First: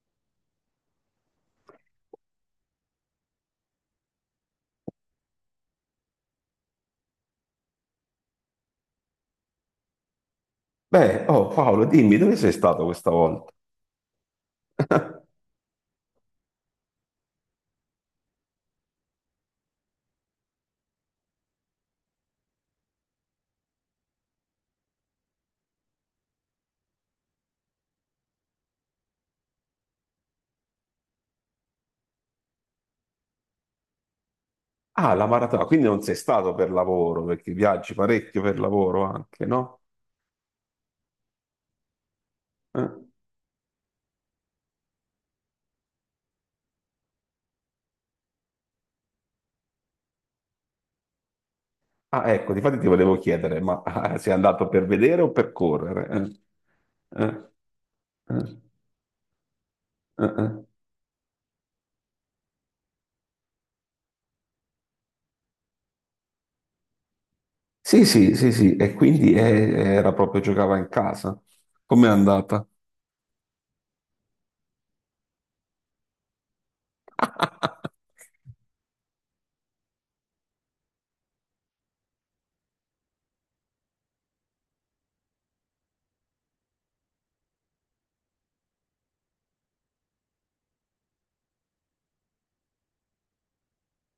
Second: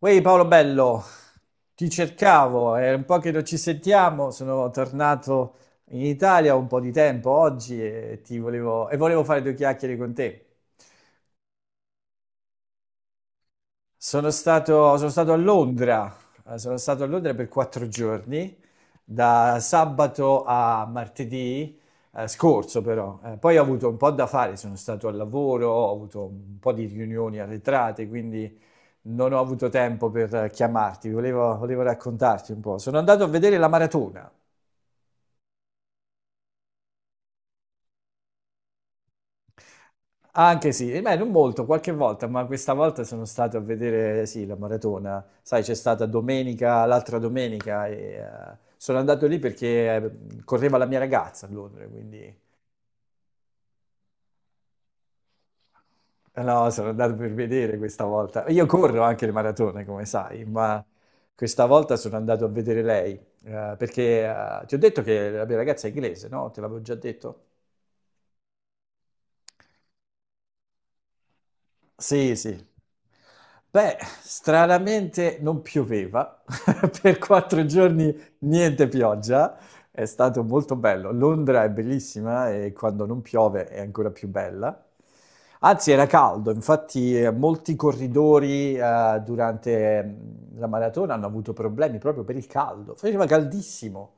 Uè Paolo Bello, ti cercavo, è un po' che non ci sentiamo, sono tornato in Italia un po' di tempo oggi e volevo fare due chiacchiere con te. Beh, oh Paolo, dimmi dove sei stato questa volta? Sono stato, sono stato a Londra. Sono stato a Londra per 4 giorni, da sabato a martedì scorso però. Poi ho avuto un po' da fare, sono stato al lavoro, ho avuto un po' di riunioni arretrate, quindi non ho avuto tempo per chiamarti, volevo raccontarti un po'. Sono andato a vedere la maratona. Ah, la maratona, quindi non sei stato per lavoro, perché viaggi parecchio per lavoro anche, no? Anche sì, e beh, non molto, qualche volta, ma questa Eh? volta sono stato a vedere, sì, la maratona. Sai, c'è stata domenica, l'altra domenica, e sono andato lì perché correva la mia ragazza a Londra, quindi Ah, ecco, difatti ti volevo chiedere, ma sei andato per vedere o per correre? No, sono andato Eh? per vedere questa Eh? volta. Eh? Io corro anche le maratone, come Eh? sai, Eh? ma questa volta sono andato a vedere lei, perché ti ho detto che la mia ragazza è inglese, no? Te l'avevo già detto. Sì, sì, sì, sì, e quindi era proprio giocava in casa. Com'è Sì, andata? sì. Beh, stranamente non pioveva, per 4 giorni niente pioggia, è stato molto bello. Londra è bellissima e quando non piove è ancora più bella. Anzi, era caldo, infatti molti corridori durante la maratona hanno avuto problemi proprio per il caldo, faceva caldissimo.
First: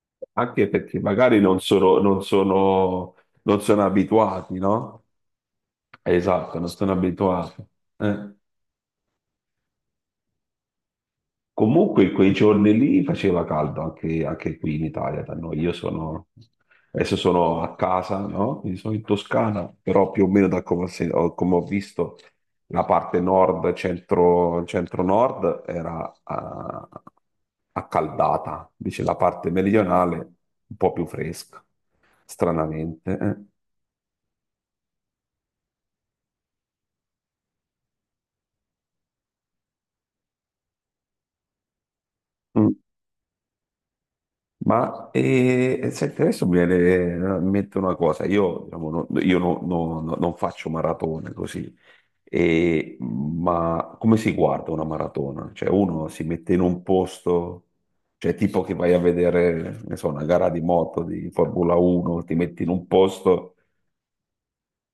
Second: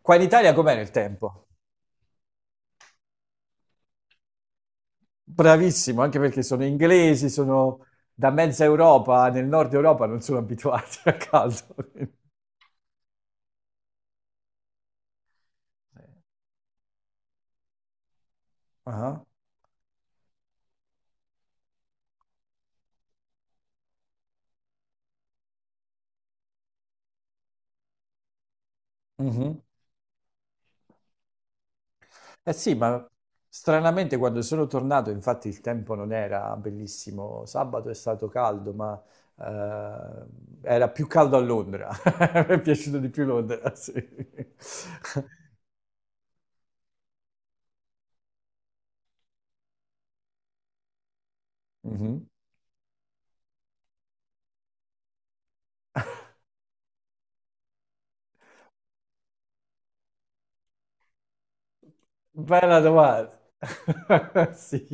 Qua in Italia Anche com'era il perché magari tempo? non sono abituati, no? Bravissimo, anche perché Esatto, sono non sono inglesi, abituati. sono da Eh. mezza Europa, nel nord Europa non sono abituati al caldo. Sì. Comunque quei giorni lì faceva caldo anche qui in Italia, da noi. Adesso sono a casa, no? Quindi sono in Ah. Toscana, però più o meno da come come ho visto la parte nord, centro, nord era accaldata, invece la parte Mhm. meridionale un po' più fresca, Eh sì, ma stranamente. Eh. stranamente quando sono tornato, infatti il tempo non era bellissimo, sabato è stato caldo, ma eh, era più caldo a Londra, mi è Mm. piaciuto di più Londra, sì. Ma senti, adesso mi viene in mente una cosa, io, diciamo, no- io no- no- no- non faccio maratone così. Mhm. Ma come si guarda una maratona? Cioè uno si mette in un posto, cioè tipo che vai a vedere, ne so, una gara di moto, di Formula 1, ti metti in Bella un domanda, posto sì,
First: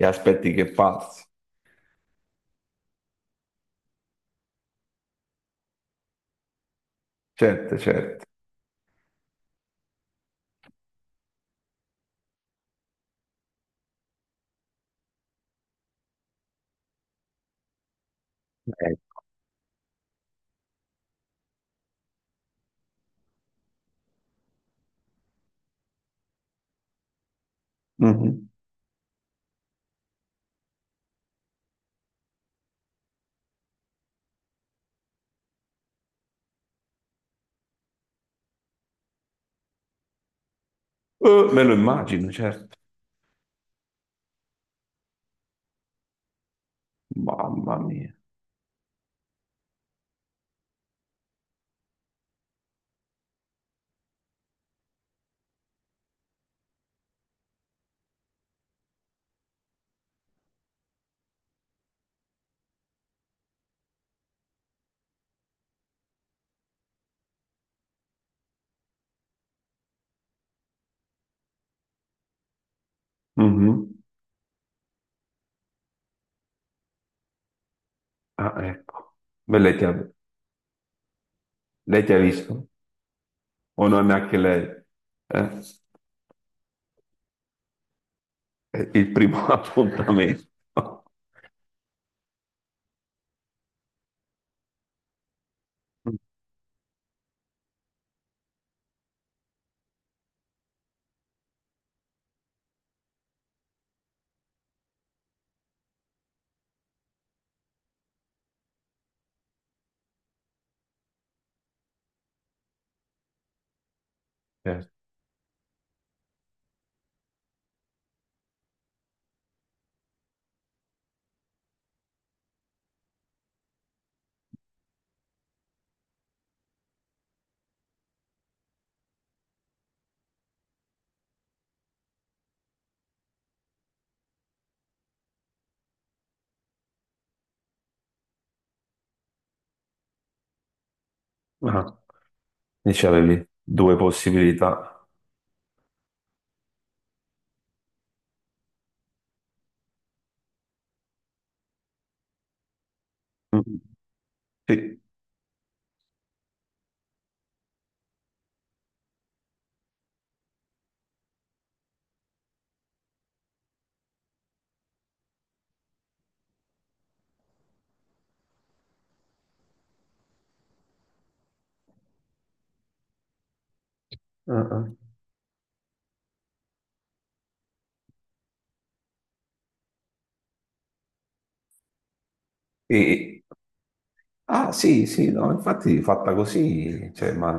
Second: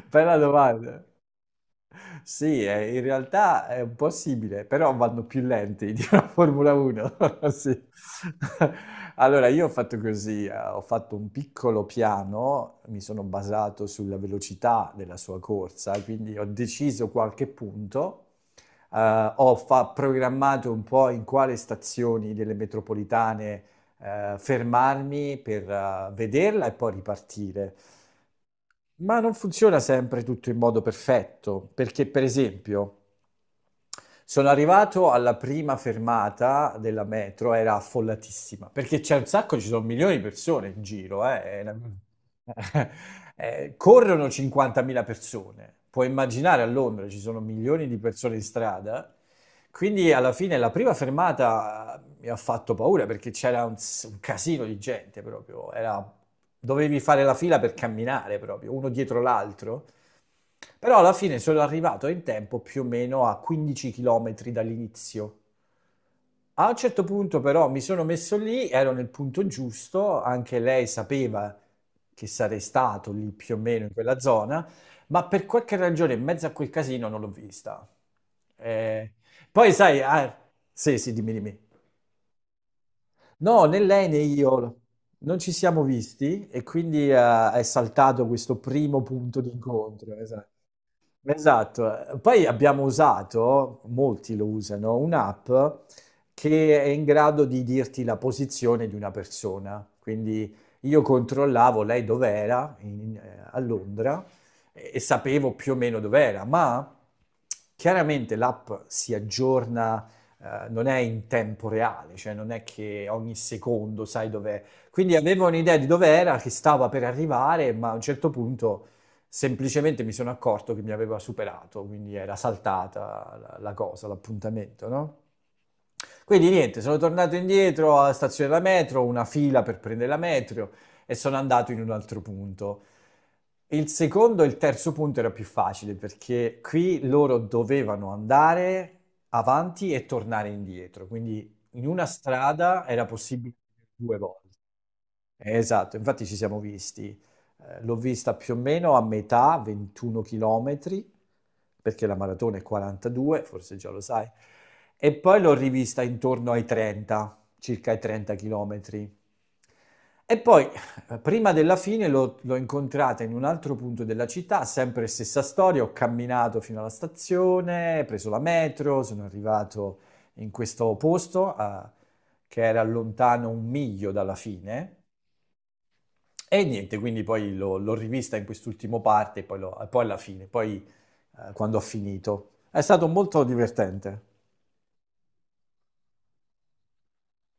e bella aspetti che domanda. passi. Sì, in realtà è un po' simile, però vanno più lenti di una Formula 1. Certo, Sì. certo. Allora, io ho fatto così, ho fatto un piccolo piano, mi sono basato sulla velocità della sua corsa, quindi ho deciso qualche punto, Ecco. Programmato un po' in quale stazioni delle metropolitane fermarmi per vederla e poi ripartire. Mhm. Ma non funziona sempre tutto in modo perfetto, perché per esempio sono arrivato alla prima fermata della metro, era affollatissima, perché c'è un sacco, ci sono milioni di persone in giro, Me lo immagino, certo. Corrono 50.000 persone, puoi immaginare a Londra ci sono Mamma milioni di mia. persone in strada, quindi alla fine la prima fermata mi ha fatto paura perché c'era un casino di gente proprio, era, dovevi fare la fila per camminare proprio, uno dietro l'altro, però alla fine sono arrivato in tempo più o meno a 15 km dall'inizio. A un certo punto però mi sono messo lì, ero nel punto giusto, anche lei sapeva che sarei stato lì più o Mhm. meno in quella zona, ma per qualche ragione in mezzo a quel casino non l'ho vista. Ah, Eh, ecco. Beh, Poi lei ti ha, sai. Ah, sì, sì, dimmi, dimmi. lei ti ha visto? No, né O lei non né anche lei? io non Eh? ci siamo visti e quindi è saltato questo È primo il punto primo di incontro. appuntamento. Esatto, poi abbiamo usato, molti lo usano, un'app che è in grado di dirti la posizione di una persona. Quindi io controllavo lei dov'era a Londra e, sapevo più o meno dov'era, ma chiaramente l'app si aggiorna, non è in tempo reale, cioè non è che ogni secondo sai dov'è. Eh, Quindi avevo un'idea di dov'era, che stava per arrivare, ma a un certo punto. Semplicemente mi sono accorto che mi aveva superato, quindi era saltata la cosa, l'appuntamento, no? Quindi niente, sono tornato indietro alla stazione della metro, una fila per prendere la metro e sono andato in un altro punto. Il secondo e il terzo punto era più facile perché qui loro dovevano andare avanti e tornare indietro, quindi in ah, una strada era Dice avevi possibile due due volte. possibilità. Esatto, infatti ci siamo visti. L'ho vista più o meno a metà, 21 chilometri, perché la maratona è 42, forse Mm. già lo sai, Sì. e poi l'ho rivista intorno ai 30, circa ai 30 chilometri. E poi, prima della fine, l'ho incontrata in un altro punto della città, sempre stessa storia, ho camminato fino alla stazione, preso la metro, sono arrivato in questo posto, che era lontano un miglio dalla Ah, ah. fine e niente, quindi poi l'ho rivista in quest'ultimo parte, e poi, poi alla fine, poi quando ho finito. È stato E molto divertente. Ah, sì, sì, no, infatti fatta così, cioè, ma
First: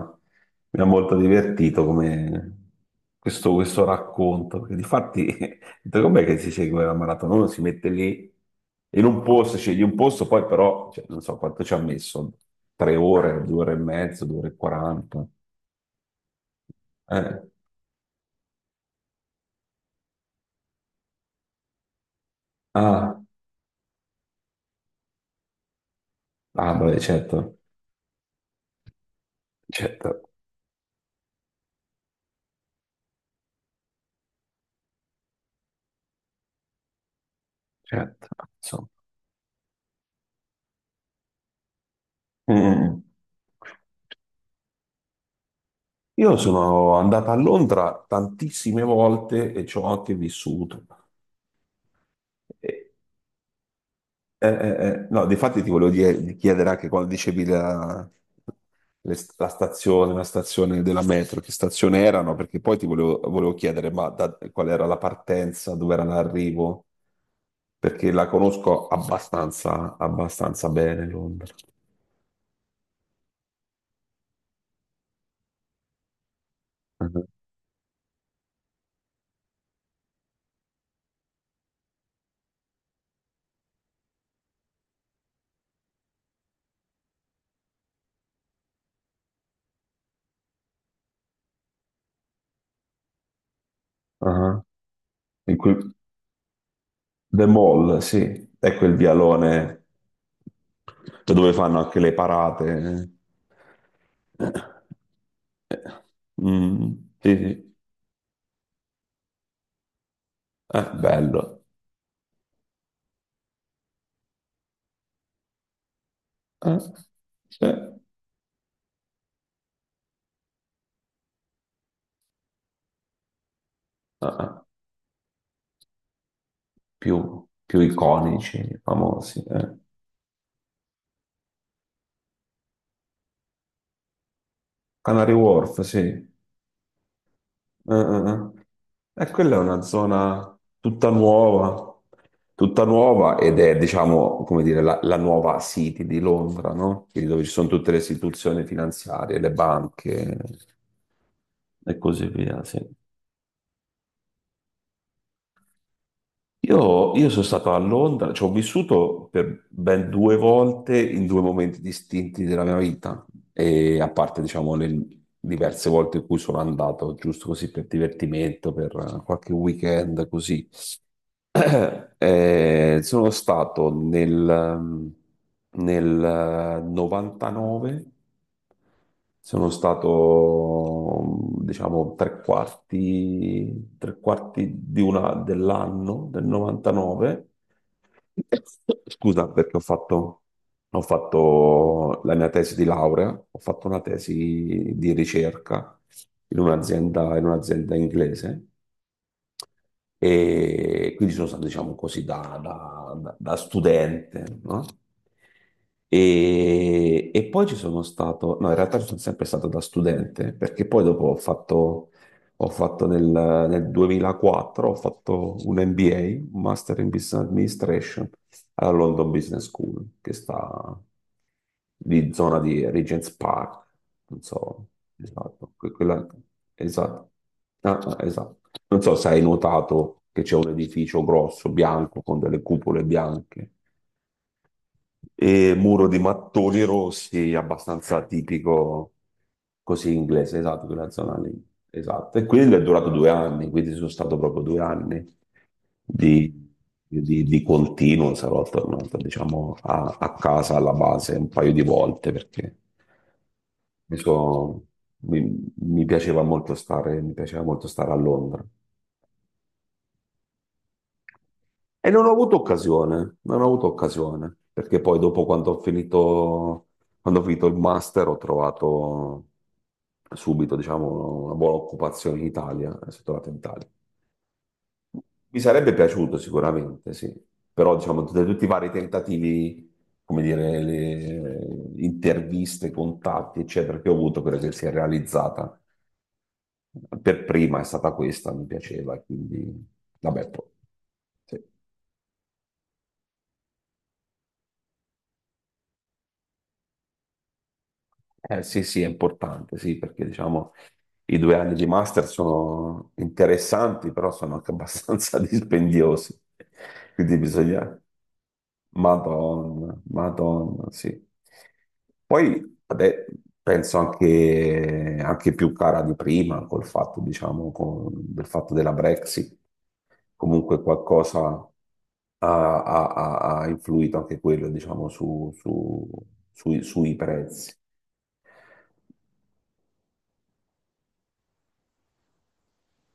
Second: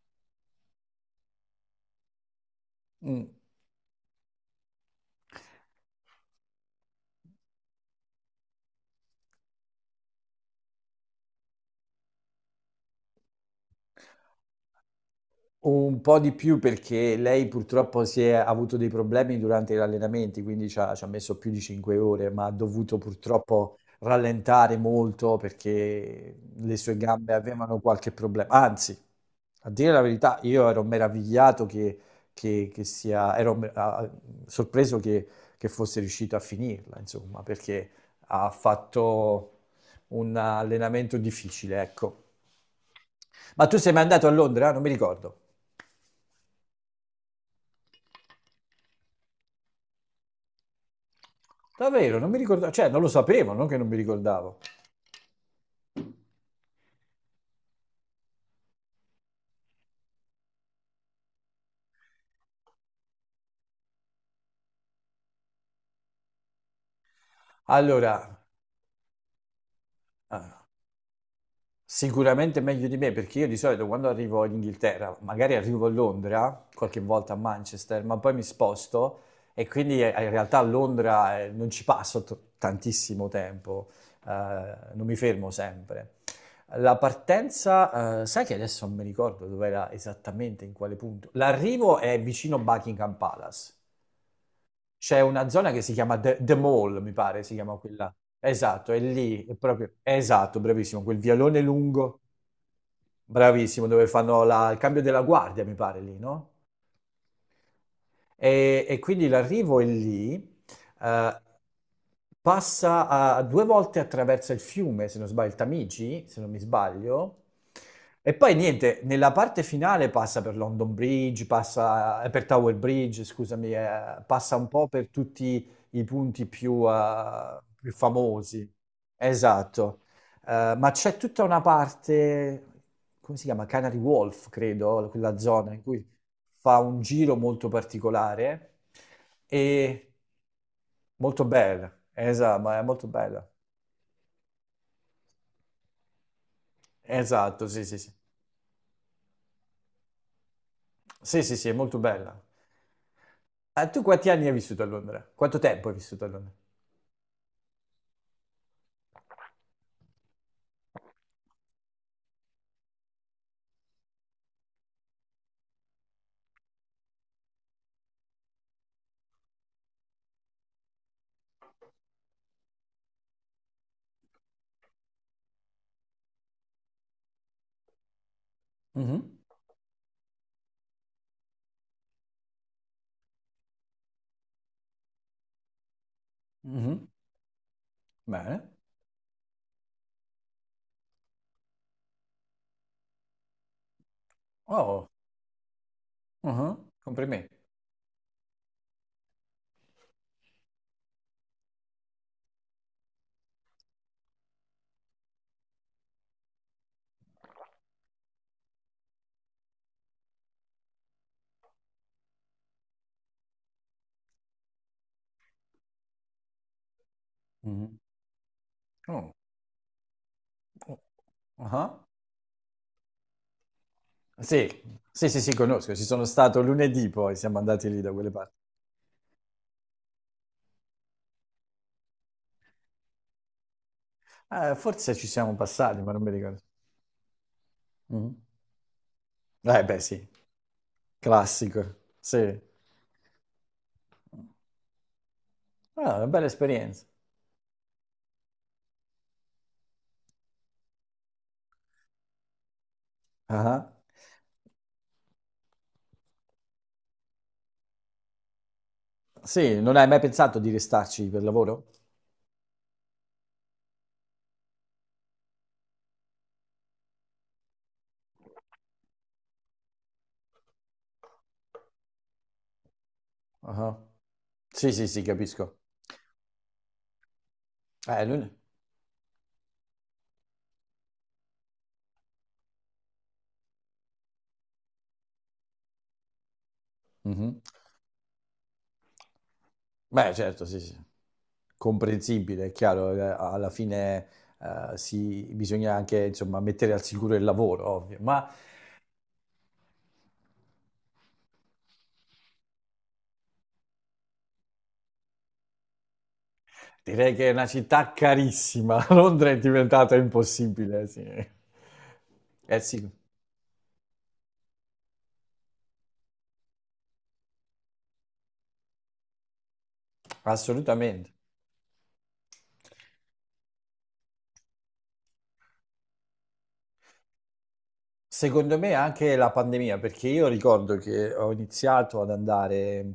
mi ha molto divertito come Mm. questo racconto, perché difatti, ho detto, com'è che si segue la maratona? Uno si mette lì in un posto, scegli un posto, poi però, cioè, non so quanto ci ha messo, 3 ore, 2 ore e mezzo, 2 ore e 40. Un po' di più perché Eh. lei purtroppo si è ha avuto dei problemi durante gli allenamenti, quindi c'ha messo più di 5 ore, ma ha dovuto Ah, purtroppo rallentare molto perché ah, le sue beh, gambe certo, avevano qualche problema. Anzi, a dire la certo, verità, io ero meravigliato che sia, ero me- ah, sorpreso che fosse riuscito a finirla, insomma, perché certo, ha insomma. fatto un allenamento difficile, ecco. Mm. Mm, mm. Ma tu sei mai andato a Londra? Non mi ricordo. Io sono andato a Londra tantissime volte e ci ho anche vissuto. Davvero, non mi ricordavo, cioè Eh, non lo sapevo, non che non mi eh, ricordavo. eh, eh, no, difatti ti volevo di chiedere anche quando dicevi la, le st- la stazione della metro, che stazione erano, perché poi ti volevo chiedere ma qual era la partenza, dove era l'arrivo, perché la Allora, conosco abbastanza ah, bene Londra. sicuramente meglio di me, perché io di solito quando arrivo in Inghilterra, magari arrivo a Londra, qualche Ah, volta a Manchester, ma poi mi sposto e quindi in realtà a Londra non ci passo tantissimo tempo, eh, non mi fermo sempre. La partenza, sai che adesso non mi ricordo dove era esattamente, in quale punto. L'arrivo è vicino Buckingham Palace. ah. C'è una In zona cui- che si chiama The Mall, mi pare, The si chiama Mall, quella. sì, è Esatto, quel è lì, è vialone. proprio, esatto, bravissimo, quel Cioè, dove vialone fanno anche le lungo, parate. bravissimo, dove fanno Eh, il cambio della guardia, mi eh, pare, lì, no? mm, sì, sì. E quindi l'arrivo è lì, eh, Bello. Due volte attraversa il fiume, se non sbaglio, il Tamigi, se non mi Eh, sbaglio. sì. E poi niente, nella parte finale passa per London Bridge, passa per Tower Bridge, scusami, Eh. passa un po' per tutti i punti più, più, eh, più più famosi. iconici, famosi. Eh. Esatto. Ma c'è tutta una parte, come si chiama? Canary Wolf, credo, Canary quella zona Wharf, in sì. cui fa un giro molto eh, particolare eh. E quella è una e zona molto bella. Esatto, ma è tutta molto nuova bella. ed è, diciamo, come dire, la nuova City di Londra, no? Quindi dove ci sono Esatto, sì, tutte le sì, sì. istituzioni finanziarie, le banche Sì, sì, sì, è e molto così bella. via, sì. Tu quanti anni hai vissuto a Londra? Quanto tempo hai vissuto a Londra? Io sono stato a Londra, ci ho vissuto per ben due volte in due momenti distinti della mia vita, e a parte, diciamo, le diverse volte in cui sono andato, giusto così per divertimento, per qualche weekend, così. Sono stato nel 99, Mhm, sono stato diciamo tre quarti dell'anno del mhm. 99. Bene. Scusa perché ho fatto, la mia tesi di laurea, ho fatto una tesi Oh, di ricerca in mhm, un'azienda in complimenti. un'azienda inglese. E quindi sono stato, diciamo così, da studente, no? E poi ci sono stato, no, in realtà ci sono sempre stato da studente, perché poi dopo ho fatto nel, nel 2004, ho fatto un MBA, un Master in Business Mhm. Administration, alla London Oh, Business School, che sta oh, ah. di zona di Regent's Park, non Sì, so, sì, sì, sì, esatto, conosco, ci sono quella, stato lunedì esatto, poi, siamo andati ah, lì da ah, quelle parti. esatto. Non so se hai notato che c'è un edificio grosso, bianco, con delle cupole bianche. Forse ci siamo E passati, muro ma di non mi ricordo. mattoni rossi, abbastanza Mhm. tipico Eh beh, così sì, inglese, esatto, quella zona lì. classico, Esatto. E sì. quello è durato 2 anni, quindi sono stato proprio 2 anni Ah, una bella di, esperienza. di continuo. Sarò tornato, diciamo, a, a, casa, alla base, un paio di volte perché Ah, ah. mi, so- mi piaceva molto stare a Londra. Sì, non hai mai pensato di restarci per lavoro? E non ho avuto occasione, non ho avuto occasione, perché poi dopo quando ho finito il master ho trovato subito, diciamo, una buona occupazione in Italia, e sono tornato in Ah. Italia. Ah. Sì, sì, sì, Mi capisco. sarebbe piaciuto sicuramente, sì, però diciamo, Eh, tra lun- tutti i vari tentativi, come dire, le interviste, contatti, eccetera, che ho avuto, quella che si è realizzata per Mhm. prima è stata questa, mi piaceva, quindi, Beh, vabbè, poi, certo, sì, sì. sì. Comprensibile, è chiaro, alla fine bisogna anche, insomma, mettere al sicuro il lavoro, ovvio, ma. Sì, sì, è importante, sì, perché diciamo i 2 anni di master sono interessanti, però sono anche abbastanza dispendiosi. Direi Quindi che è una bisogna... città carissima. Londra è Madonna, diventata Madonna, impossibile, sì. sì. Poi Eh sì, vabbè, penso anche più cara di prima col fatto, diciamo, del fatto della Brexit. Comunque assolutamente. qualcosa ha- ha influito anche quello, diciamo, sui prezzi. Secondo me anche la pandemia, perché io ricordo che ho iniziato ad andare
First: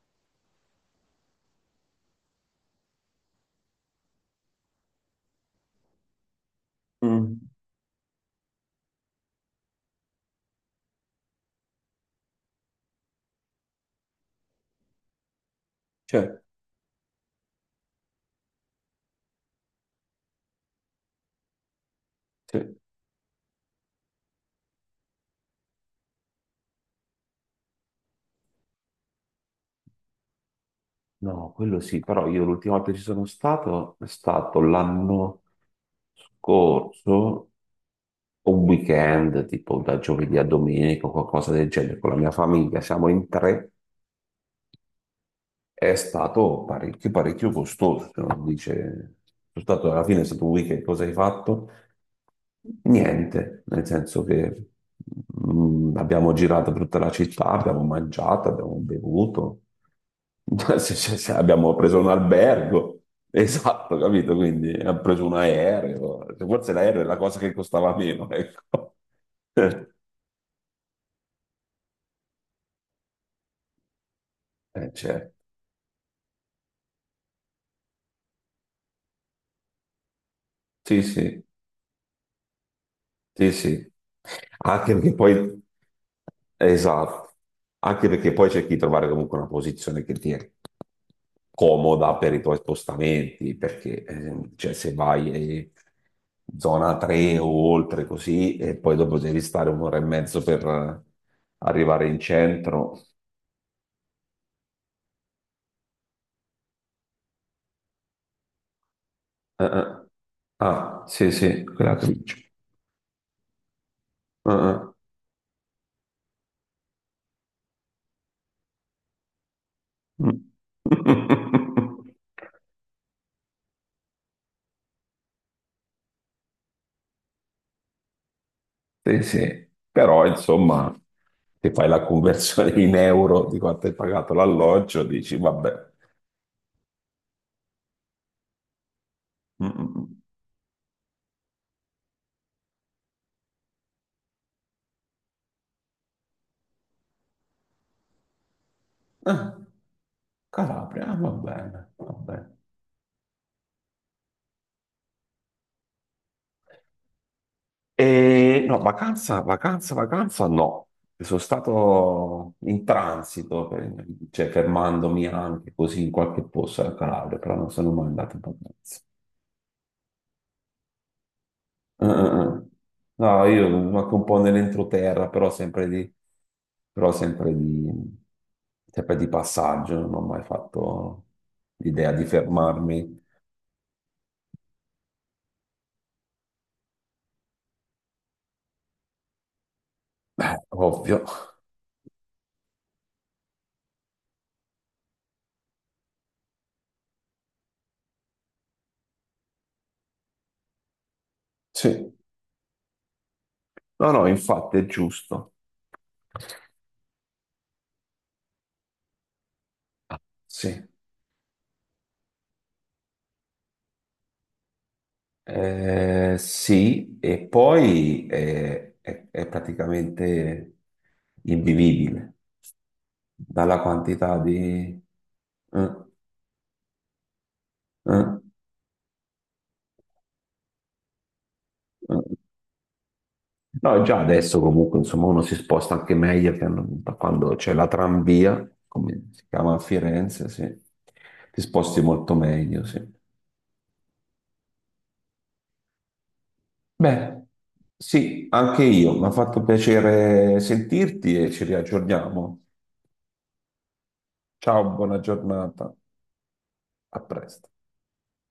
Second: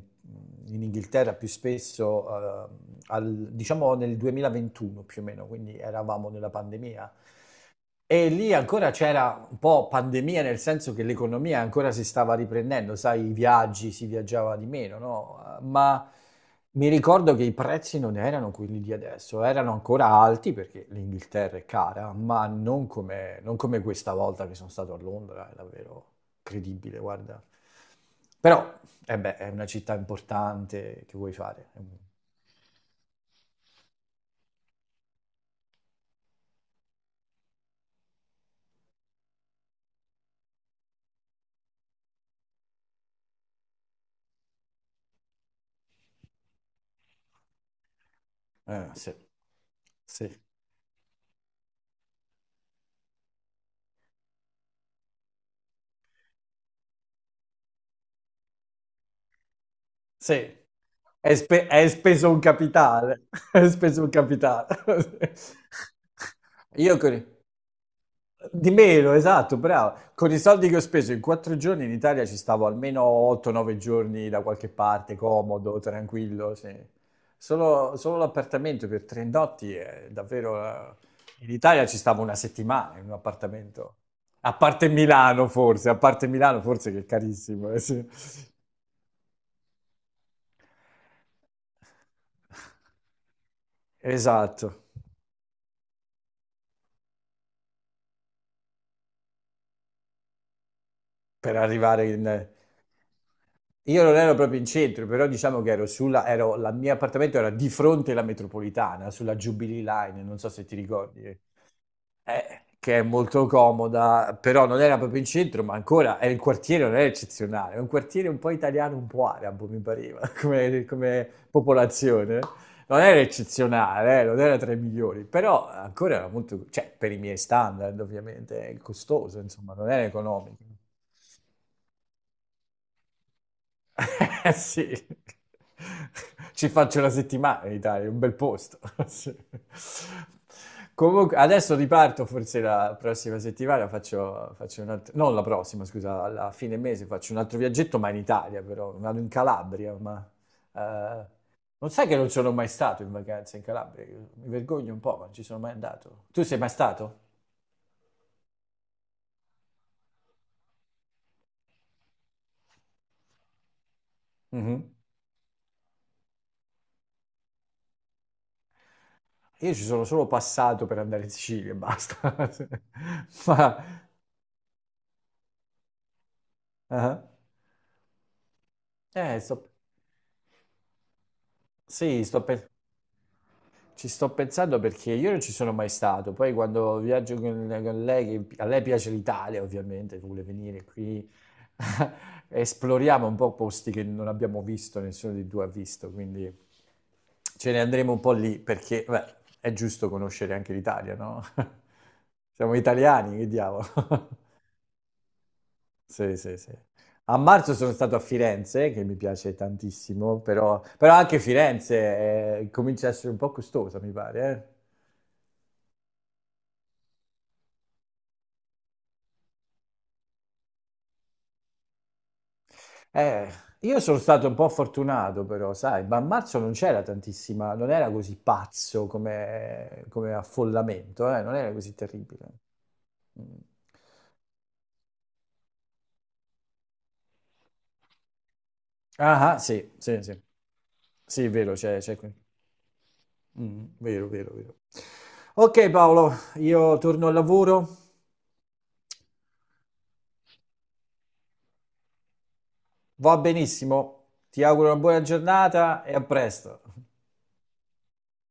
in Inghilterra più spesso, diciamo nel 2021 più o meno, quindi eravamo nella pandemia. E lì ancora c'era un po' pandemia, nel senso che l'economia ancora si stava riprendendo, sai, i viaggi, si viaggiava di meno, no? Ma Cioè, mi ricordo che i prezzi non erano quelli di adesso, erano ancora alti perché l'Inghilterra è cara, ma sì. non come questa volta che sono stato a Londra, è davvero credibile, guarda. Però, eh beh, è una città importante, che vuoi No, fare? quello sì, però io l'ultima volta che ci sono stato è stato l'anno scorso, un weekend, tipo da giovedì a domenica o qualcosa del genere, con la mia famiglia, siamo in tre, è stato parecchio, parecchio costoso. Se non dice, Sì, sono stato, alla fine è sì, stato un weekend, cosa hai fatto? Niente, nel senso che abbiamo girato per tutta la città, abbiamo mangiato, abbiamo bevuto, sì. Se- se- se Hai spe- abbiamo hai preso un speso un albergo, capitale, hai esatto, speso un capito? capitale. Quindi abbiamo preso un aereo, forse Io l'aereo è con la i- cosa che costava meno, di ecco. meno, esatto, bravo. Con i soldi che ho speso in 4 giorni in Italia ci stavo almeno 8-9 giorni da qualche parte, certo. comodo, tranquillo, sì. Solo l'appartamento per 3 notti è davvero. Sì, sì, In Italia ci stavo una settimana in un sì, sì. appartamento. A parte Anche perché Milano poi, forse, a parte Milano forse che è esatto, carissimo. Eh, sì. anche perché poi cerchi di trovare comunque una posizione che ti, comoda per i tuoi spostamenti, perché cioè, Esatto, se vai zona 3 o oltre così, e poi dopo devi stare un'ora e mezzo per per arrivare arrivare in in. centro. Io non ero proprio in centro, però diciamo che la mia appartamento era di fronte alla metropolitana, sulla Jubilee Eh. Line, non so se ti Ah, ricordi. sì, sì, quella che dici. Che è molto comoda, però Eh. non era proprio in centro, ma ancora è il quartiere non è eccezionale, è un quartiere un po' italiano, un po' arabo, mi pareva, Mm. come popolazione. Non era eccezionale, non era tra i migliori, però ancora era molto, cioè per i miei standard ovviamente, è Sì, costoso, sì. insomma, non era Però economico. insomma, se fai la conversione in euro di quanto hai pagato sì, l'alloggio, dici, vabbè. ci faccio la settimana in Italia, è un bel posto. Sì. Mm, mm, mm. Comunque, adesso riparto, forse la prossima settimana faccio, un altro, non la prossima, scusa, alla fine mese faccio un altro viaggetto, ma in Italia però, vado in Ah, Calabria, ma Calabria, ah, eh, va bene, non sai che va non sono bene. mai stato in vacanza in Calabria, io mi vergogno un po', ma non ci sono mai andato. Tu sei mai stato? E no, vacanza, vacanza, vacanza no. Sono stato in transito, cioè Mhm. fermandomi anche così in qualche posto al Calabria, però non sono mai andato in vacanza. Io ci sono solo passato per andare in Sicilia e basta. Eh. No, io Ma. anche un po' nell'entroterra, però però Ah. sempre di, sempre di Eh, sto- passaggio, non ho mai fatto l'idea sì, di fermarmi. ci sto pensando perché io non ci sono mai stato. Poi quando viaggio con lei, che a lei piace l'Italia, ovviamente, vuole Beh, venire ovvio, qui, esploriamo un po' posti che non abbiamo visto, nessuno di due ha visto, quindi ce ne andremo un po' lì perché, beh, è giusto conoscere anche l'Italia, no? sì. Siamo italiani, che diavolo. No, no, infatti è giusto, Sì, sì, sì. A marzo sono stato a Firenze, che mi piace tantissimo, però, sì. però anche Firenze comincia a essere un po' costosa, mi pare. Sì, e poi è praticamente invivibile Eh, dalla io sono quantità stato un po' di... fortunato, però, eh, sai, ma a marzo non c'era tantissima, non era così eh, pazzo come affollamento, non era così eh. terribile. Mm. No, già adesso comunque insomma uno si sposta anche meglio che da quando c'è la tranvia, come si Ah, ah, chiama a sì, sì, sì. Firenze, sì. Sì, è Ti vero, c'è, sposti c'è qui. molto meglio, sì. Mm, vero, vero, vero. Ok, Paolo, io torno al Beh, lavoro. sì, anche io, mi ha fatto piacere sentirti e ci riaggiorniamo. Va benissimo, ti Ciao, auguro una buona buona giornata, giornata e a presto. a presto.